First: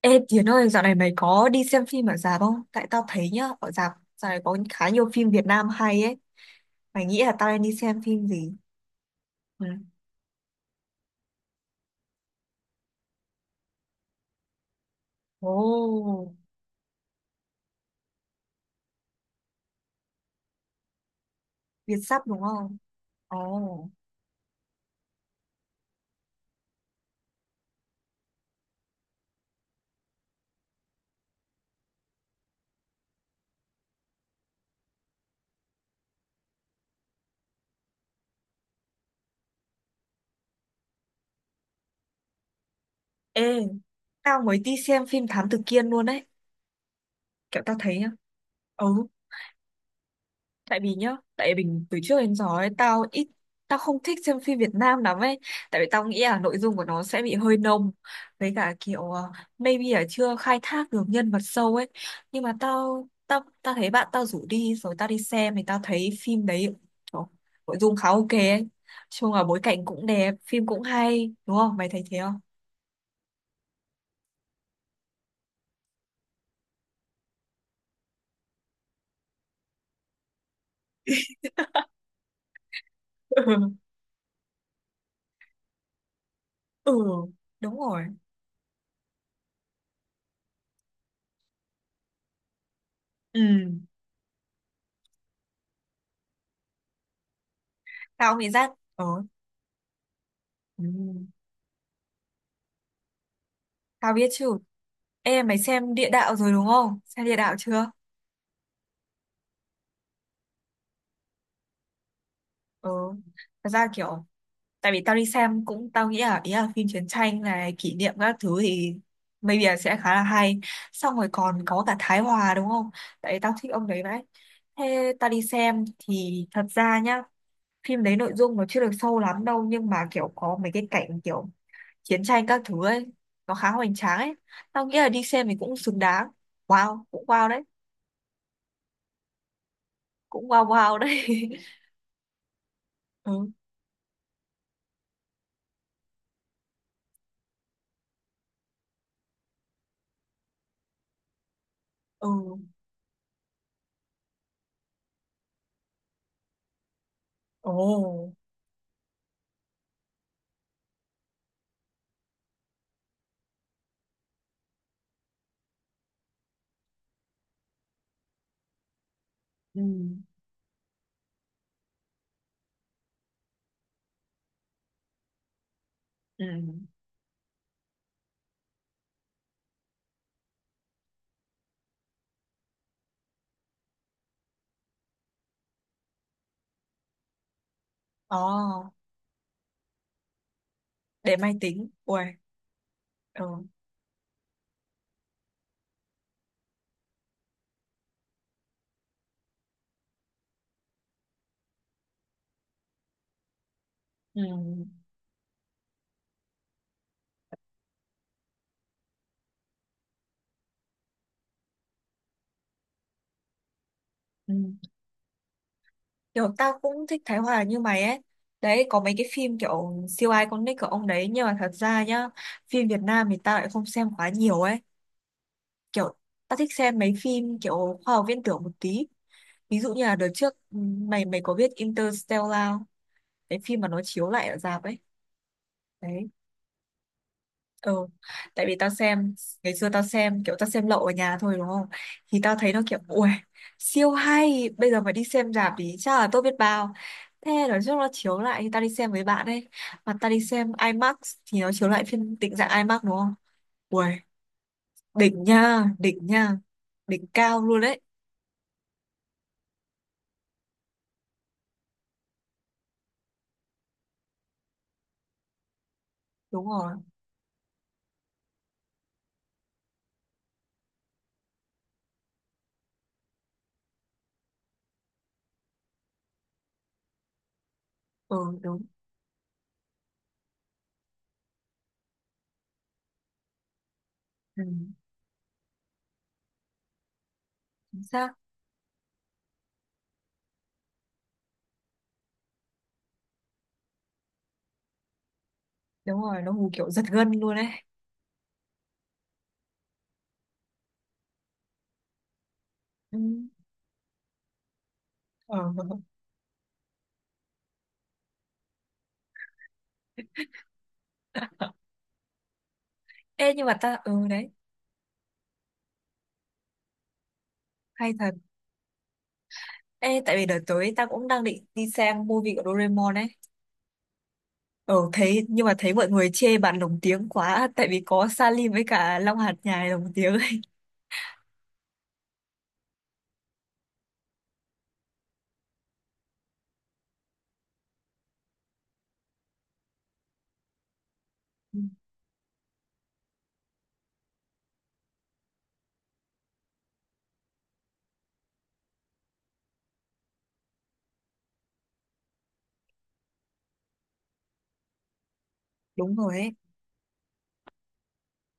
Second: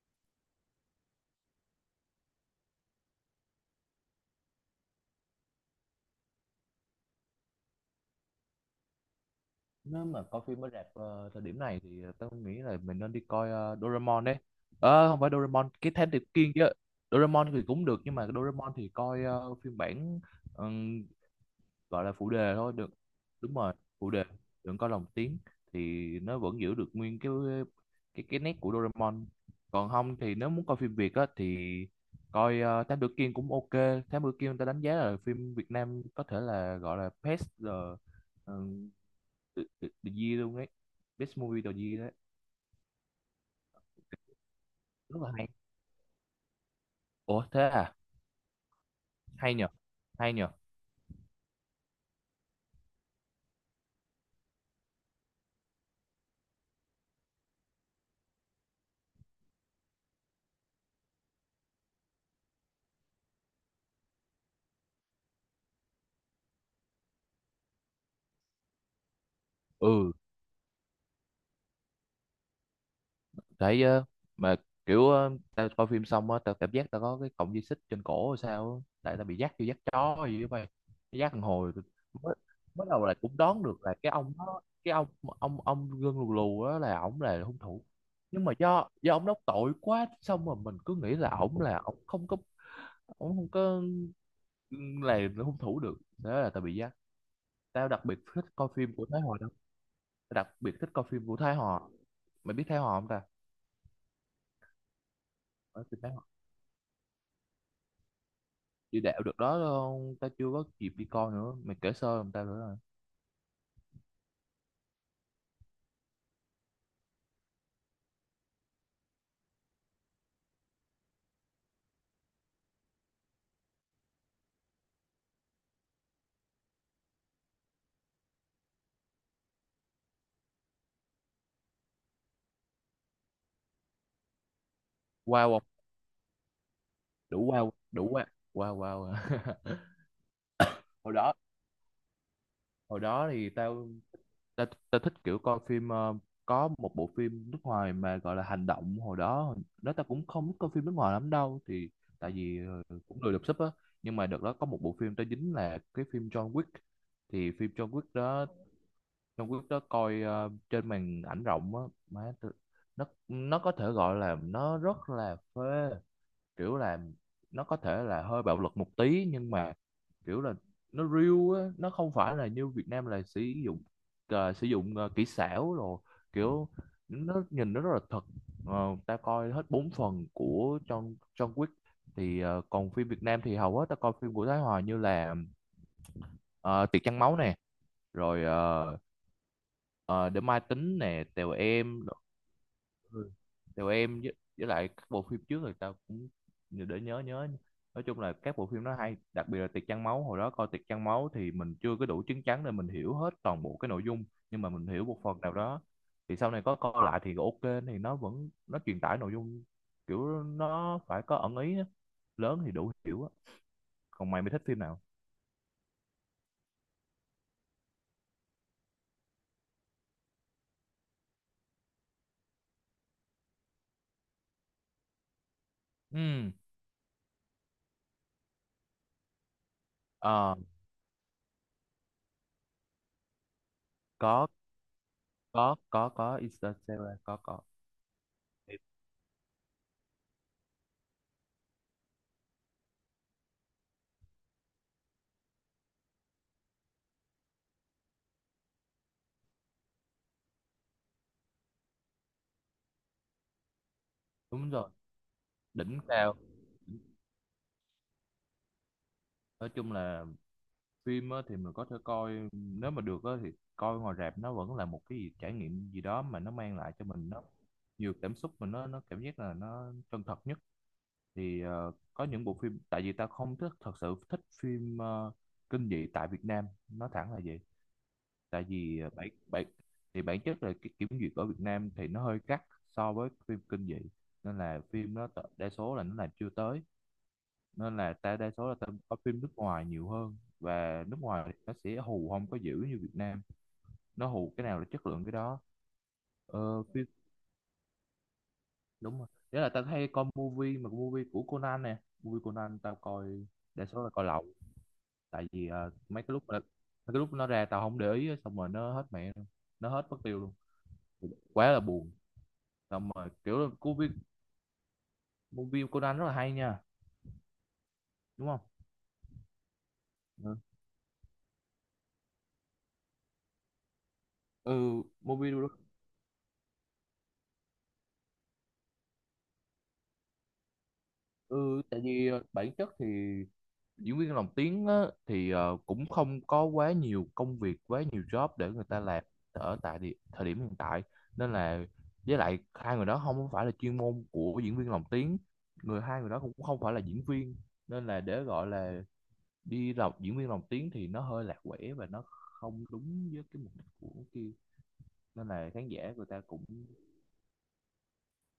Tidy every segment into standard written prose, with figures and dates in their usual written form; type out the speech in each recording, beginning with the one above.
Ê Tiến ơi, dạo này mày có đi xem phim ở rạp không? Tại tao thấy nhá, ở rạp dạo này có khá nhiều phim Việt Nam hay ấy. Mày nghĩ là tao nên đi xem phim gì? Ừ. Nếu mà coi phim ở rạp thời điểm này thì tao nghĩ là mình nên đi coi Doraemon đấy. Không phải Ồ, Doraemon, cái Thám Tử Kiên chứ. Doraemon thì cũng được nhưng mà cái Doraemon thì coi phiên bản, ừm, Việt gọi là sắp phụ đúng đề thôi không? được. Đúng rồi, Ồ. phụ đề, đừng coi lồng tiếng thì nó vẫn giữ được nguyên cái nét của Doraemon. Còn không thì nếu muốn coi phim Việt á thì coi Thám Tử Kiên cũng ok. Thám Tử Kiên, ta đánh giá là phim Việt Nam có thể là gọi là best uh, the Year luôn ấy, Best Movie of the Year đấy. Ê, tao mới đi xem Rất phim là Thám hay. Tử Kiên luôn đấy. Ủa, Kiểu thế tao à? thấy nhá. Ừ, Hay nhờ, hay nhờ. tại vì nhá tại vì mình từ trước đến giờ ấy tao ít tao không thích xem phim Việt Nam lắm ấy, tại vì tao nghĩ là nội dung của nó sẽ bị hơi nông, với cả kiểu maybe là chưa khai thác được nhân vật sâu ấy. Nhưng mà tao tao tao thấy bạn tao rủ đi rồi tao đi xem thì tao thấy phim đấy, trời, nội dung khá ok ấy. Chung là bối cảnh cũng Ừ. đẹp, phim cũng hay, đúng không, mày thấy thế không? Thấy, mà kiểu tao coi phim xong á, tao cảm giác tao có cái cọng dây xích trên cổ hay sao á. Tại tao bị dắt vô, dắt chó hay gì đó mày. Cái dắt thằng hồi tụi- mới, Mới đầu là cũng đoán được là cái ông đó, cái ông gân lù lù đó Ừ, là ổng, là hung đúng thủ. rồi. Nhưng mà do ông đó tội quá, xong rồi mình cứ nghĩ là ổng, là ổng không có, ổng Ừ, không có là hung thủ được. Thế là tao bị dắt. Tao đặc biệt tao thích nghĩ coi giác, phim ờ, của Thái Hòa đâu, tao đặc biệt ừ. thích coi phim của Thái Hòa. Mày biết Thái Hòa không ta? Tao biết chứ. Ê, mày Ở xem phim địa Thái Hòa, đạo rồi đúng không? Xem địa đạo chưa? đi đạo được đó không? Tao chưa có kịp đi coi nữa, mày kể sơ làm tao nữa rồi. Ừ. Thật ra kiểu, tại vì tao đi xem cũng tao nghĩ là ý là phim chiến tranh này kỷ niệm các thứ thì maybe là sẽ khá là hay. Xong rồi còn có cả Thái Hòa đúng không? Tại vì tao thích ông đấy vậy. Thế tao đi xem thì thật ra nhá, phim đấy nội dung nó chưa được sâu lắm đâu, nhưng mà kiểu có mấy cái cảnh kiểu chiến tranh các thứ ấy, nó khá hoành tráng ấy. Tao nghĩ là đi xem Wow thì không? cũng xứng đáng. Wow, cũng wow Đủ đấy, wow, đủ wow. Wow wow à. cũng wow wow hồi đấy. đó Hồi đó thì Ừ. tao, tao, tao thích kiểu coi phim có một bộ phim nước ngoài mà gọi là hành động. Hồi đó tao cũng không biết coi phim nước ngoài lắm đâu thì Ừ. tại vì cũng lười đọc sub á. Nhưng mà đợt đó có một bộ phim tao dính là cái phim John Wick. Thì phim John Wick Ồ. đó, trong clip đó coi trên màn ảnh rộng á, má tôi- nó có thể gọi là nó rất là phê. Kiểu là nó có thể là hơi bạo lực một tí nhưng mà Ừ. kiểu là nó real á, nó không phải là như Việt Nam là sử dụng, kỹ xảo rồi, Ừ. kiểu nó nhìn nó rất là thật. Ta coi hết 4 phần của trong trong Wick. Thì còn phim Việt Nam thì hầu hết ta coi phim của Thái Hòa như là ờ, Tiệc Trăng Máu nè, rồi Ồ. Ờ, để mai tính nè, Để tèo máy tính. em rồi- Ui. Ừ. tèo em với lại các bộ phim trước người ta cũng, để nhớ nhớ. Nói chung là các bộ phim nó hay, đặc biệt là Tiệc Trăng Máu. Hồi đó coi Tiệc Trăng Máu thì mình chưa có đủ chứng chắn để mình hiểu hết toàn bộ cái nội dung, Ừ. nhưng mà mình hiểu một phần nào đó. Thì sau này có coi lại thì ok, thì nó vẫn, nó truyền tải nội dung, kiểu nó phải có ẩn ý á. Lớn thì đủ hiểu á. Còn mày mới Ừ. thích phim nào? Kiểu tao cũng thích Thái Hòa như mày ấy. Đấy, có mấy cái phim kiểu siêu ai con nick của ông đấy. Nhưng mà thật ra nhá, phim Việt Nam thì tao lại không xem quá nhiều ấy. Kiểu Ừ. tao thích xem mấy phim kiểu khoa học viễn tưởng một tí. Ví dụ như là đợt trước, Ờ, ừ, mày mày có biết Interstellar, cái phim mà nó chiếu có lại ở rạp ấy. Đấy. có Interstellar, có. Ừ. Tại vì tao xem, ngày xưa tao xem kiểu tao xem lậu ở nhà thôi đúng không? Thì tao thấy nó kiểu ui siêu hay, bây giờ mà đi xem rạp thì chắc là tốt biết bao. Thế nói chung nó chiếu lại thì tao đi xem với bạn ấy. Mà tao đi xem IMAX thì nó chiếu lại phiên định dạng IMAX đúng không? Ui, Đúng rồi. đỉnh nha, Đỉnh đỉnh cao. nha, đỉnh cao luôn đấy. Nói chung là phim á, thì mình có thể coi nếu mà được á, thì coi ngoài rạp nó vẫn là một cái gì, trải nghiệm gì đó mà nó Đúng mang lại rồi. cho mình, nó nhiều cảm xúc mà nó cảm giác là nó chân thật nhất. Thì có những bộ phim, tại vì ta không thích, thật sự thích phim kinh dị tại Việt Nam, nói thẳng là vậy. Ừ Tại đúng. vì ờ, bản bản thì bản chất là cái kiểm duyệt ở Việt Nam thì nó hơi gắt so với phim kinh dị. Nên Ừ, là phim đa số là nó làm chưa tới, nên chính là xác. ta đa số là ta coi phim nước ngoài nhiều hơn, và nước ngoài thì nó sẽ hù không có dữ như Việt Nam, nó hù cái nào là chất lượng cái đó. Đúng rồi, nó hù Ờ, kiểu giật phim gân luôn đấy. Đúng rồi. Đấy là ta hay coi movie, mà movie của Conan nè. Movie Conan tao Ừ. coi đa số là coi lậu. Tại Ừ. vì mấy cái lúc nó ra tao không để ý á, xong rồi nó hết mẹ luôn, nó hết mất tiêu luôn, quá là buồn. Xong rồi Ê kiểu nhưng là mà ta, movie ừ đấy, movie Conan rất là hay nha, hay thật. đúng không? Ê, tại vì Ừ, đợt tới ta cũng đang định đi xem movie của Doraemon ấy. Ờ, ừ thấy, movie nhưng đó- mà thấy mọi người chê bạn lồng tiếng quá, tại vì có Salim với cả Long Hạt Nhài lồng tiếng ấy. ừ Tại vì bản chất thì diễn viên lồng tiếng á, thì cũng không có quá nhiều công việc, quá nhiều job để người ta làm ở tại thời điểm hiện tại, nên Ừ. là với lại hai người đó không có phải là chuyên môn của diễn viên lồng tiếng, hai người đó cũng không phải là diễn viên, nên là để gọi là đi làm diễn viên lồng tiếng thì nó hơi lạc quẻ và nó không đúng với cái mục đích của kia, nên là khán giả Đúng người rồi ta ấy, cũng.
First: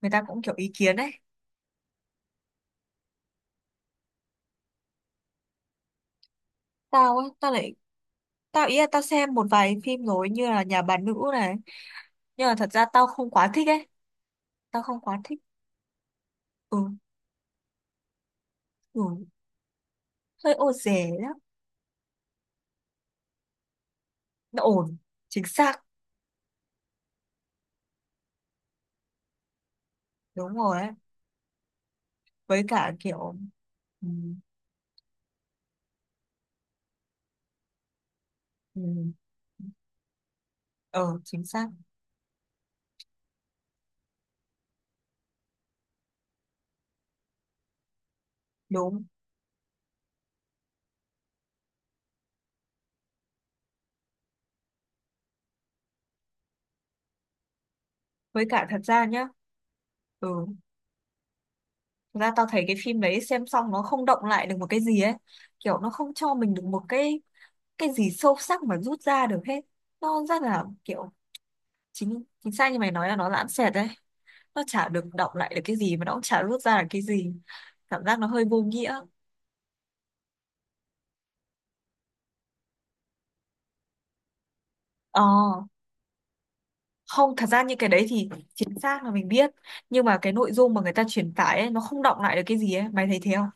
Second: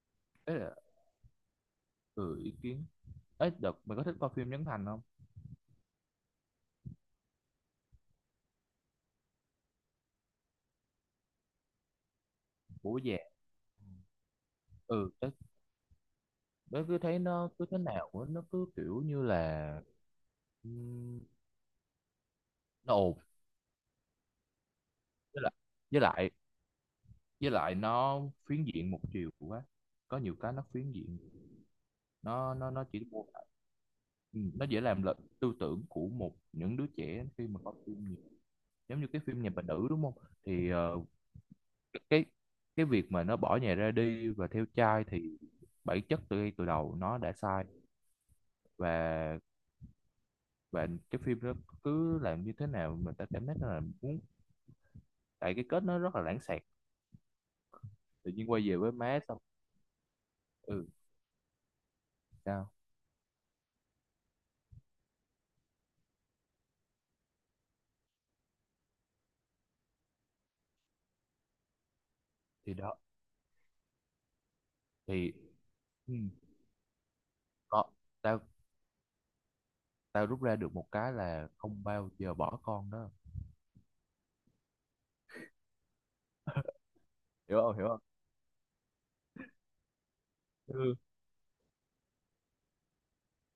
người ta cũng kiểu Ấy ý là, kiến ấy. ừ, ý kiến. Ấy đợt mày có thích coi phim Trấn Thành không? Tao á, tao lại, tao ý là tao xem một vài phim rồi như là Nhà bà nữ này, nhưng mà thật ra Bố tao già. không quá thích ấy, tao không Ừ. quá thích. Ừ, Bé cứ thấy nó cứ thế nào á, nó cứ kiểu như ừ, là, hơi ô dề ừm, lắm, nó ồn. nó ổn, với chính lại xác, với lại với lại nó phiến diện một chiều quá, có nhiều cái đúng nó rồi ấy. phiến diện, Với nó cả chỉ mô kiểu, tả- ừ, Ừ, nó dễ làm lệch tư tưởng của một, những đứa trẻ khi mà có phim nhiều. ừ, Giống như cái phim Nhà Bà ừ, Nữ đúng không? Thì ờ, chính xác, cái cái việc mà nó bỏ nhà ra đi và theo trai thì bản chất từ ngay từ đầu nó đã sai. đúng. và và cái phim đó cứ làm như thế nào mình, ta cảm thấy là muốn, tại cái kết nó rất là lãng xẹt, tự Với nhiên cả quay về thật với ra má nhá, xong. ừ, Ừ. thực ra tao thấy Sao? cái phim đấy xem xong nó không động lại được một cái gì ấy, kiểu nó không cho mình được một cái gì sâu sắc mà rút ra được hết. Nó rất là kiểu chính chính xác Thì như mày đó nói là nó lãng xẹt đấy, nó chả được động thì, lại được cái gì mà nó ừ, cũng chả rút ra được cái gì, có, cảm giác nó tao hơi vô nghĩa. tao rút ra được một cái là không bao giờ bỏ con đó. Ờ, không, thật Hiểu ra không, những cái hiểu không? đấy thì chính xác là mình biết, nhưng mà cái nội dung mà người Ừ. ta truyền tải ấy nó không động lại được cái gì ấy, mày thấy thế không?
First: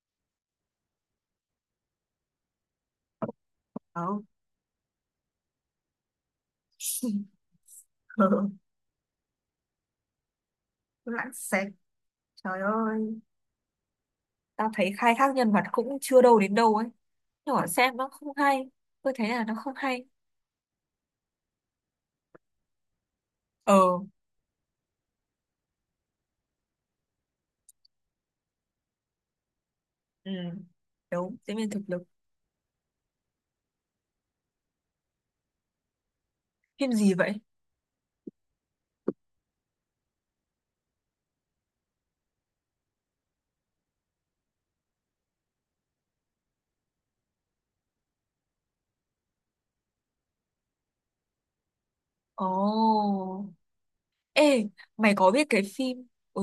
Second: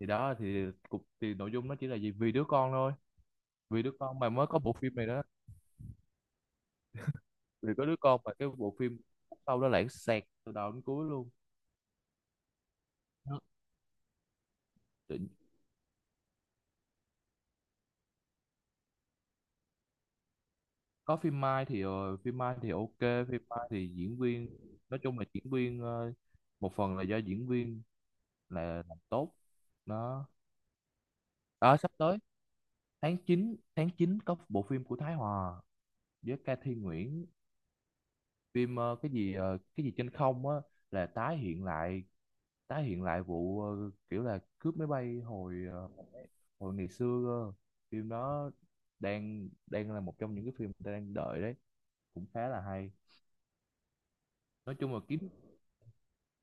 Thì đó thì cục thì nội dung nó chỉ là gì, vì đứa con thôi, vì đứa con Không. mà mới có bộ phim này đó, vì có đứa con mà cái Ừ, bộ phim sau đó lãng xẹt từ đầu đến cuối luôn. lãng xẹt. Trời ơi. Nó- Tao thấy khai tự- thác nhân vật cũng chưa đâu đến đâu ấy, nhỏ xem nó không hay, tôi thấy là nó không hay. có phim Mai thì phim Mai thì ok. Phim Mai Ờ, thì diễn viên, nói chung là diễn viên một phần là do diễn viên là làm tốt, nó... ừ, đúng, diễn viên Ờ thực sắp lực. tới, tháng 9 có bộ phim của Thái Hòa với Ca Thi Phim gì Nguyễn. vậy? Phim cái gì trên không á, là tái hiện lại vụ kiểu là cướp máy bay hồi hồi ngày xưa cơ. Phim đó đang đang là một trong những cái phim người ta đang đợi đấy, cũng khá Ồ. là hay. Ê, Nói chung là mày kiếm. có biết cái phim, ừ,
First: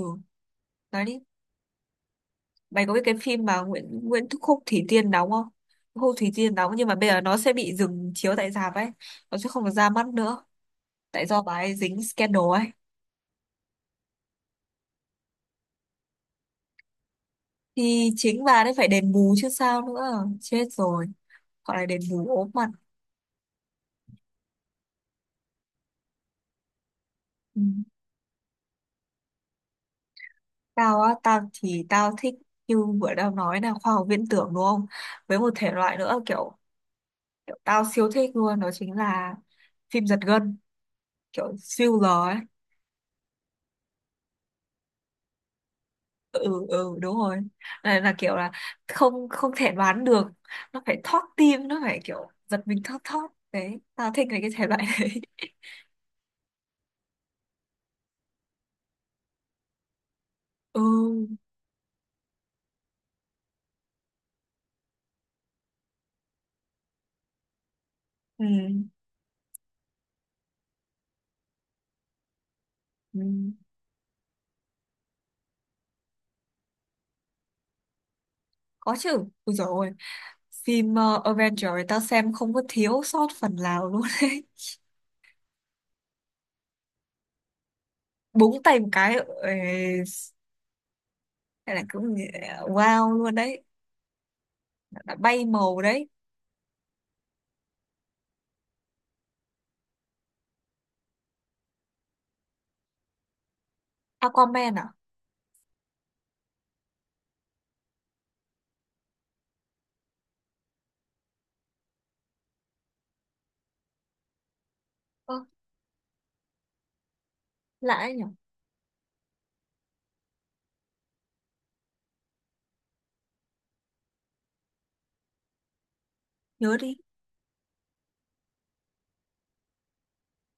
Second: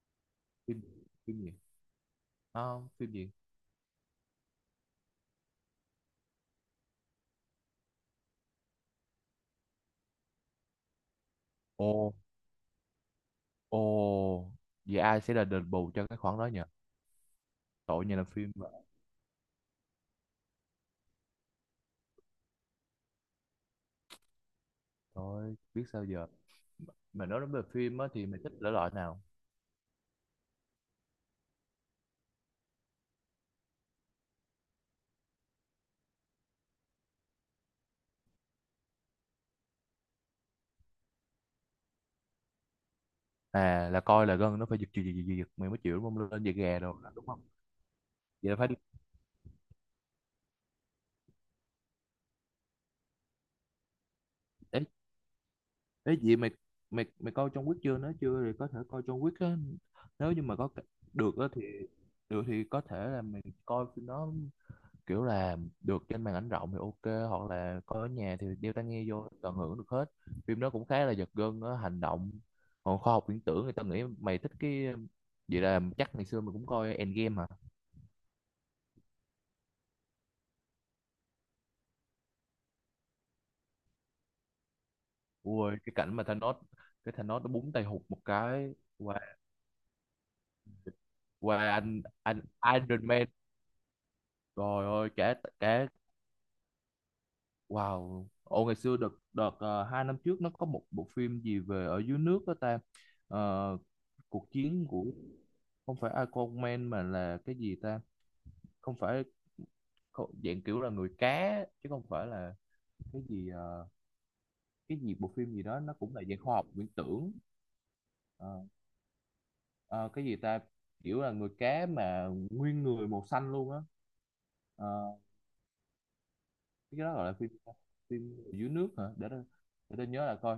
Phim? nói đi, Phim gì? À, mày có biết phim cái gì? phim mà Nguyễn Nguyễn Khúc Thủy Tiên đóng không? Khúc Thủy Tiên đóng nhưng mà bây giờ nó sẽ bị dừng chiếu tại rạp ấy, nó sẽ không được ra mắt nữa, tại do bà ấy Ồ. dính scandal ấy. Ồ. Vậy ai sẽ là đền bù cho cái khoản đó nhỉ? Tội Thì nhà làm chính phim bà ấy vậy. phải đền bù chứ sao nữa, chết rồi. Gọi là đền bù ốm mặt. Thôi biết sao giờ. Mà nói đến về Ừ. phim á thì mày thích thể loại nào? Tao á, tao thì tao thích, như vừa tao nói là khoa học viễn tưởng đúng không? Với một thể loại nữa kiểu, kiểu tao siêu thích luôn đó chính là phim giật gân, kiểu thriller ấy. À, là coi là gân nó phải giật giật giật giật giật, mày mới chịu đúng không? Lên giật Ừ gà rồi ừ đúng đúng rồi. không? Là kiểu Vậy là là phải đi. không, không thể đoán được, nó phải thót tim, nó phải kiểu giật mình thót thót. Đấy, tao thích cái thể loại Ấy, đấy. ấy gì mày mày mày coi John Wick chưa? Nếu chưa thì có thể coi John Wick á, nếu như mà Ừ, được á thì, được thì có thể là mày coi phim đó, kiểu là được trên màn ảnh rộng thì ok, hoặc là coi ở nhà ừ, thì đeo tai nghe vô tận hưởng được hết. Phim đó cũng khá là giật gân á, hành động. Còn khoa ừ. học viễn tưởng người ta nghĩ mày thích cái. Vậy là chắc ngày xưa mày cũng coi Endgame hả? Có chứ. Ui dồi ôi. Phim Avengers tao xem không có thiếu sót phần nào luôn đấy. Ui, cái cảnh mà Thanos, cái Thanos nó búng tay hụt một Búng cái, tay một cái. qua, Ê, qua đây là anh cũng anh Iron wow Man, luôn đấy. rồi ơi Đã cả, bay màu cả đấy. wow. Ồ, ngày xưa đợt đợt 2 năm trước nó có một bộ phim gì về ở dưới nước đó ta. Ờ, cuộc Aquaman chiến à? của, không phải Iron Man mà là cái gì ta? Không phải, dạng kiểu là người cá chứ không phải là cái gì, cái gì, bộ Ơ, phim gì đó nó cũng là dạng khoa học viễn tưởng. lạ đấy nhở? Ờ, Ờ, cái gì ta? Kiểu là người cá mà nguyên người màu xanh luôn á. Ờ, Nhớ đi. cái đó gọi là phim, phim dưới nước hả, để tôi nhớ là coi.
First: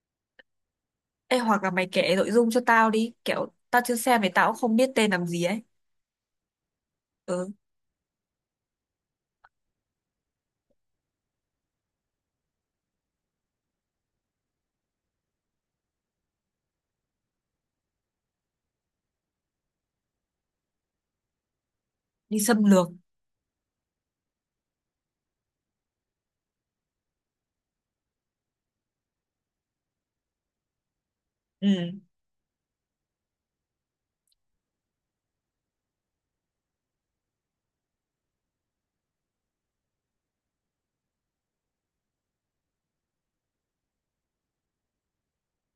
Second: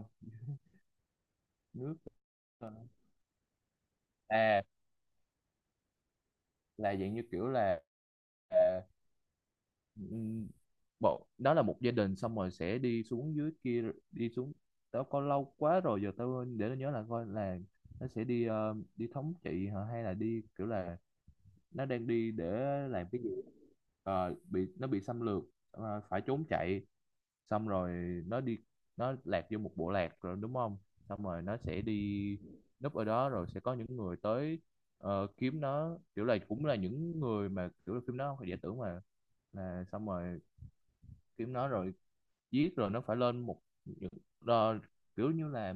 Ê, hoặc là mày nước kể nội dung cho ờ, tao đi. Kiểu tao chưa xem thì tao cũng À, không biết tên làm gì ấy. là dạng như kiểu Ừ, là, à, ừm, bộ đó là một gia đình xong rồi sẽ đi xuống dưới kia, đi xuống. Tao coi lâu quá rồi giờ tao, để tôi nhớ là coi, là nó sẽ đi đi thống trị hả, hay là đi kiểu là, nó đang đi đi để xâm lược. làm cái gì. Ờ, bị, nó bị xâm lược, phải trốn chạy, xong rồi nó đi, nó lạc vô một bộ lạc rồi đúng không, xong rồi nó sẽ Ừ. đi núp ở đó, rồi sẽ có những người tới kiếm nó, kiểu là cũng là những người mà kiểu là phim nó không phải giả tưởng mà là, xong rồi kiếm nó rồi giết, rồi nó phải lên một những, đo- kiểu như là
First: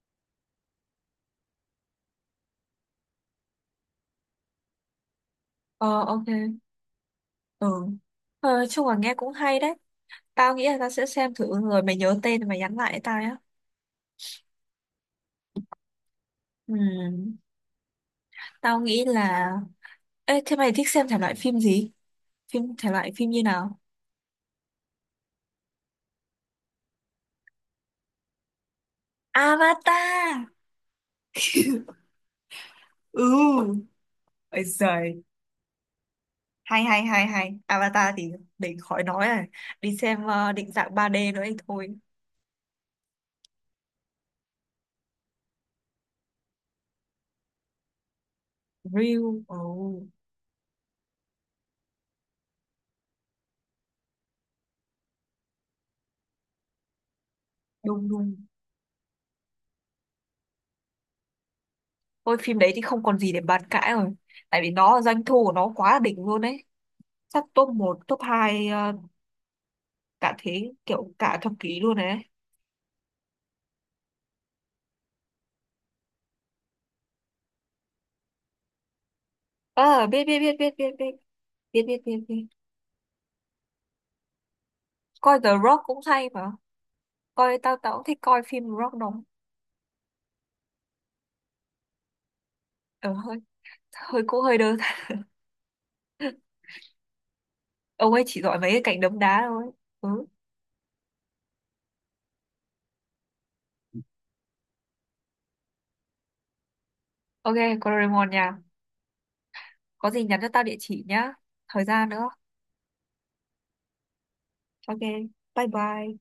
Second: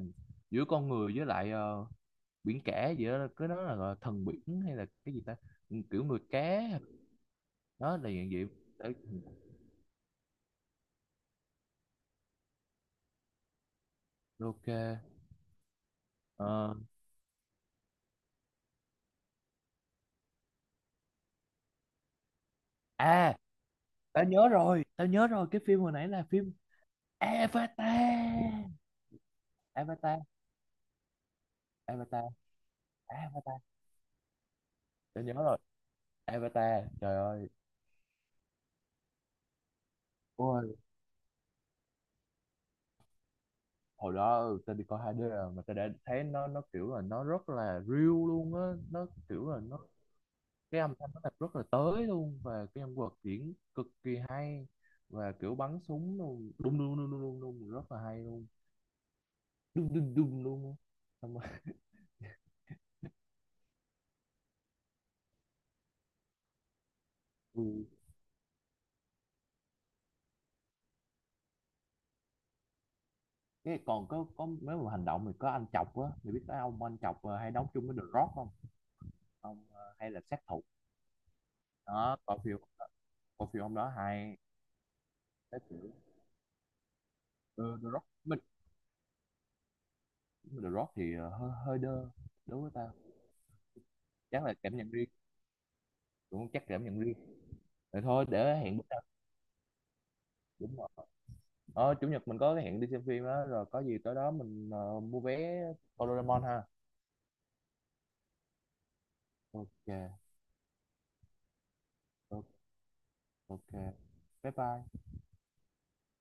giữa con người với lại biển cả gì đó, cái đó là gọi là thần biển hay là cái gì ta. Ừ, Ờ, kiểu người ok. cá. Ừ. Đó là dạng vậy. Ờ, chung Đấy, là nghe cũng hay đấy. Tao nghĩ là tao sẽ xem thử rồi mày nhớ tên mày nhắn lại cho tao nhá. ok. Ờ, Ừ. Tao nghĩ là... Ê, thế mày thích xem thể loại phim gì? Phim thể loại phim à, như nào? Tao nhớ rồi, cái phim hồi nãy là phim Avatar. Avatar, Avatar. Avatar, Ừ. Avatar. Ôi giời, Tao nhớ rồi. hay Avatar hay trời hay ơi. hay, Avatar thì để khỏi nói rồi, đi xem định Ôi, dạng 3D nữa thì thôi. hồi đó, tao đi coi 2D rồi mà tao đã thấy nó kiểu là nó rất là real luôn á. Nó Real, kiểu là nó oh, Cái âm thanh nó thật, rất là tới luôn, và cái nhân vật diễn cực kỳ hay, và kiểu bắn súng luôn, đùng đùng đùng đùng đùng đùng, rất là đúng hay đúng. luôn, đùng đùng đùng luôn, xong rồi, Thôi phim đấy thì không còn gì để bàn cãi rồi, tại vì nó doanh thu của nó quá đỉnh luôn đấy, chắc top ừ. một top hai, cả thế kiểu cả thập kỷ luôn đấy. Cái còn có mấy, một hành động, mình có anh chọc á, mình biết cái ông anh chọc hay đóng chung với The Rock không? Ông, Ờ, hay là biết biết sát biết thủ biết biết biết, biết biết đó. biết biết. Coi phim ông đó hay. Coi The cái Rock kiểu cũng hay mà, coi tao ờ, The tao cũng Rock thích mình, coi phim The Rock đó. The Rock thì ờ, hơi hơi đơ đối với tao, Ờ, hơi, hơi cũng chắc là hơi cảm đơn. nhận riêng, cũng chắc cảm nhận riêng. Rồi Ông ấy thôi chỉ để giỏi mấy hẹn cái bữa cảnh nào. đấm đá thôi. Ừ. Đúng rồi, chủ nhật mình có cái hẹn đi xem phim á, rồi có gì tới đó mình mua vé coi Doraemon ha. Ok. Doraemon nha. Ok. Có gì nhắn cho tao địa chỉ nhá. Thời gian nữa. Ok. Ok. Bye Ok. bye. Bye bye.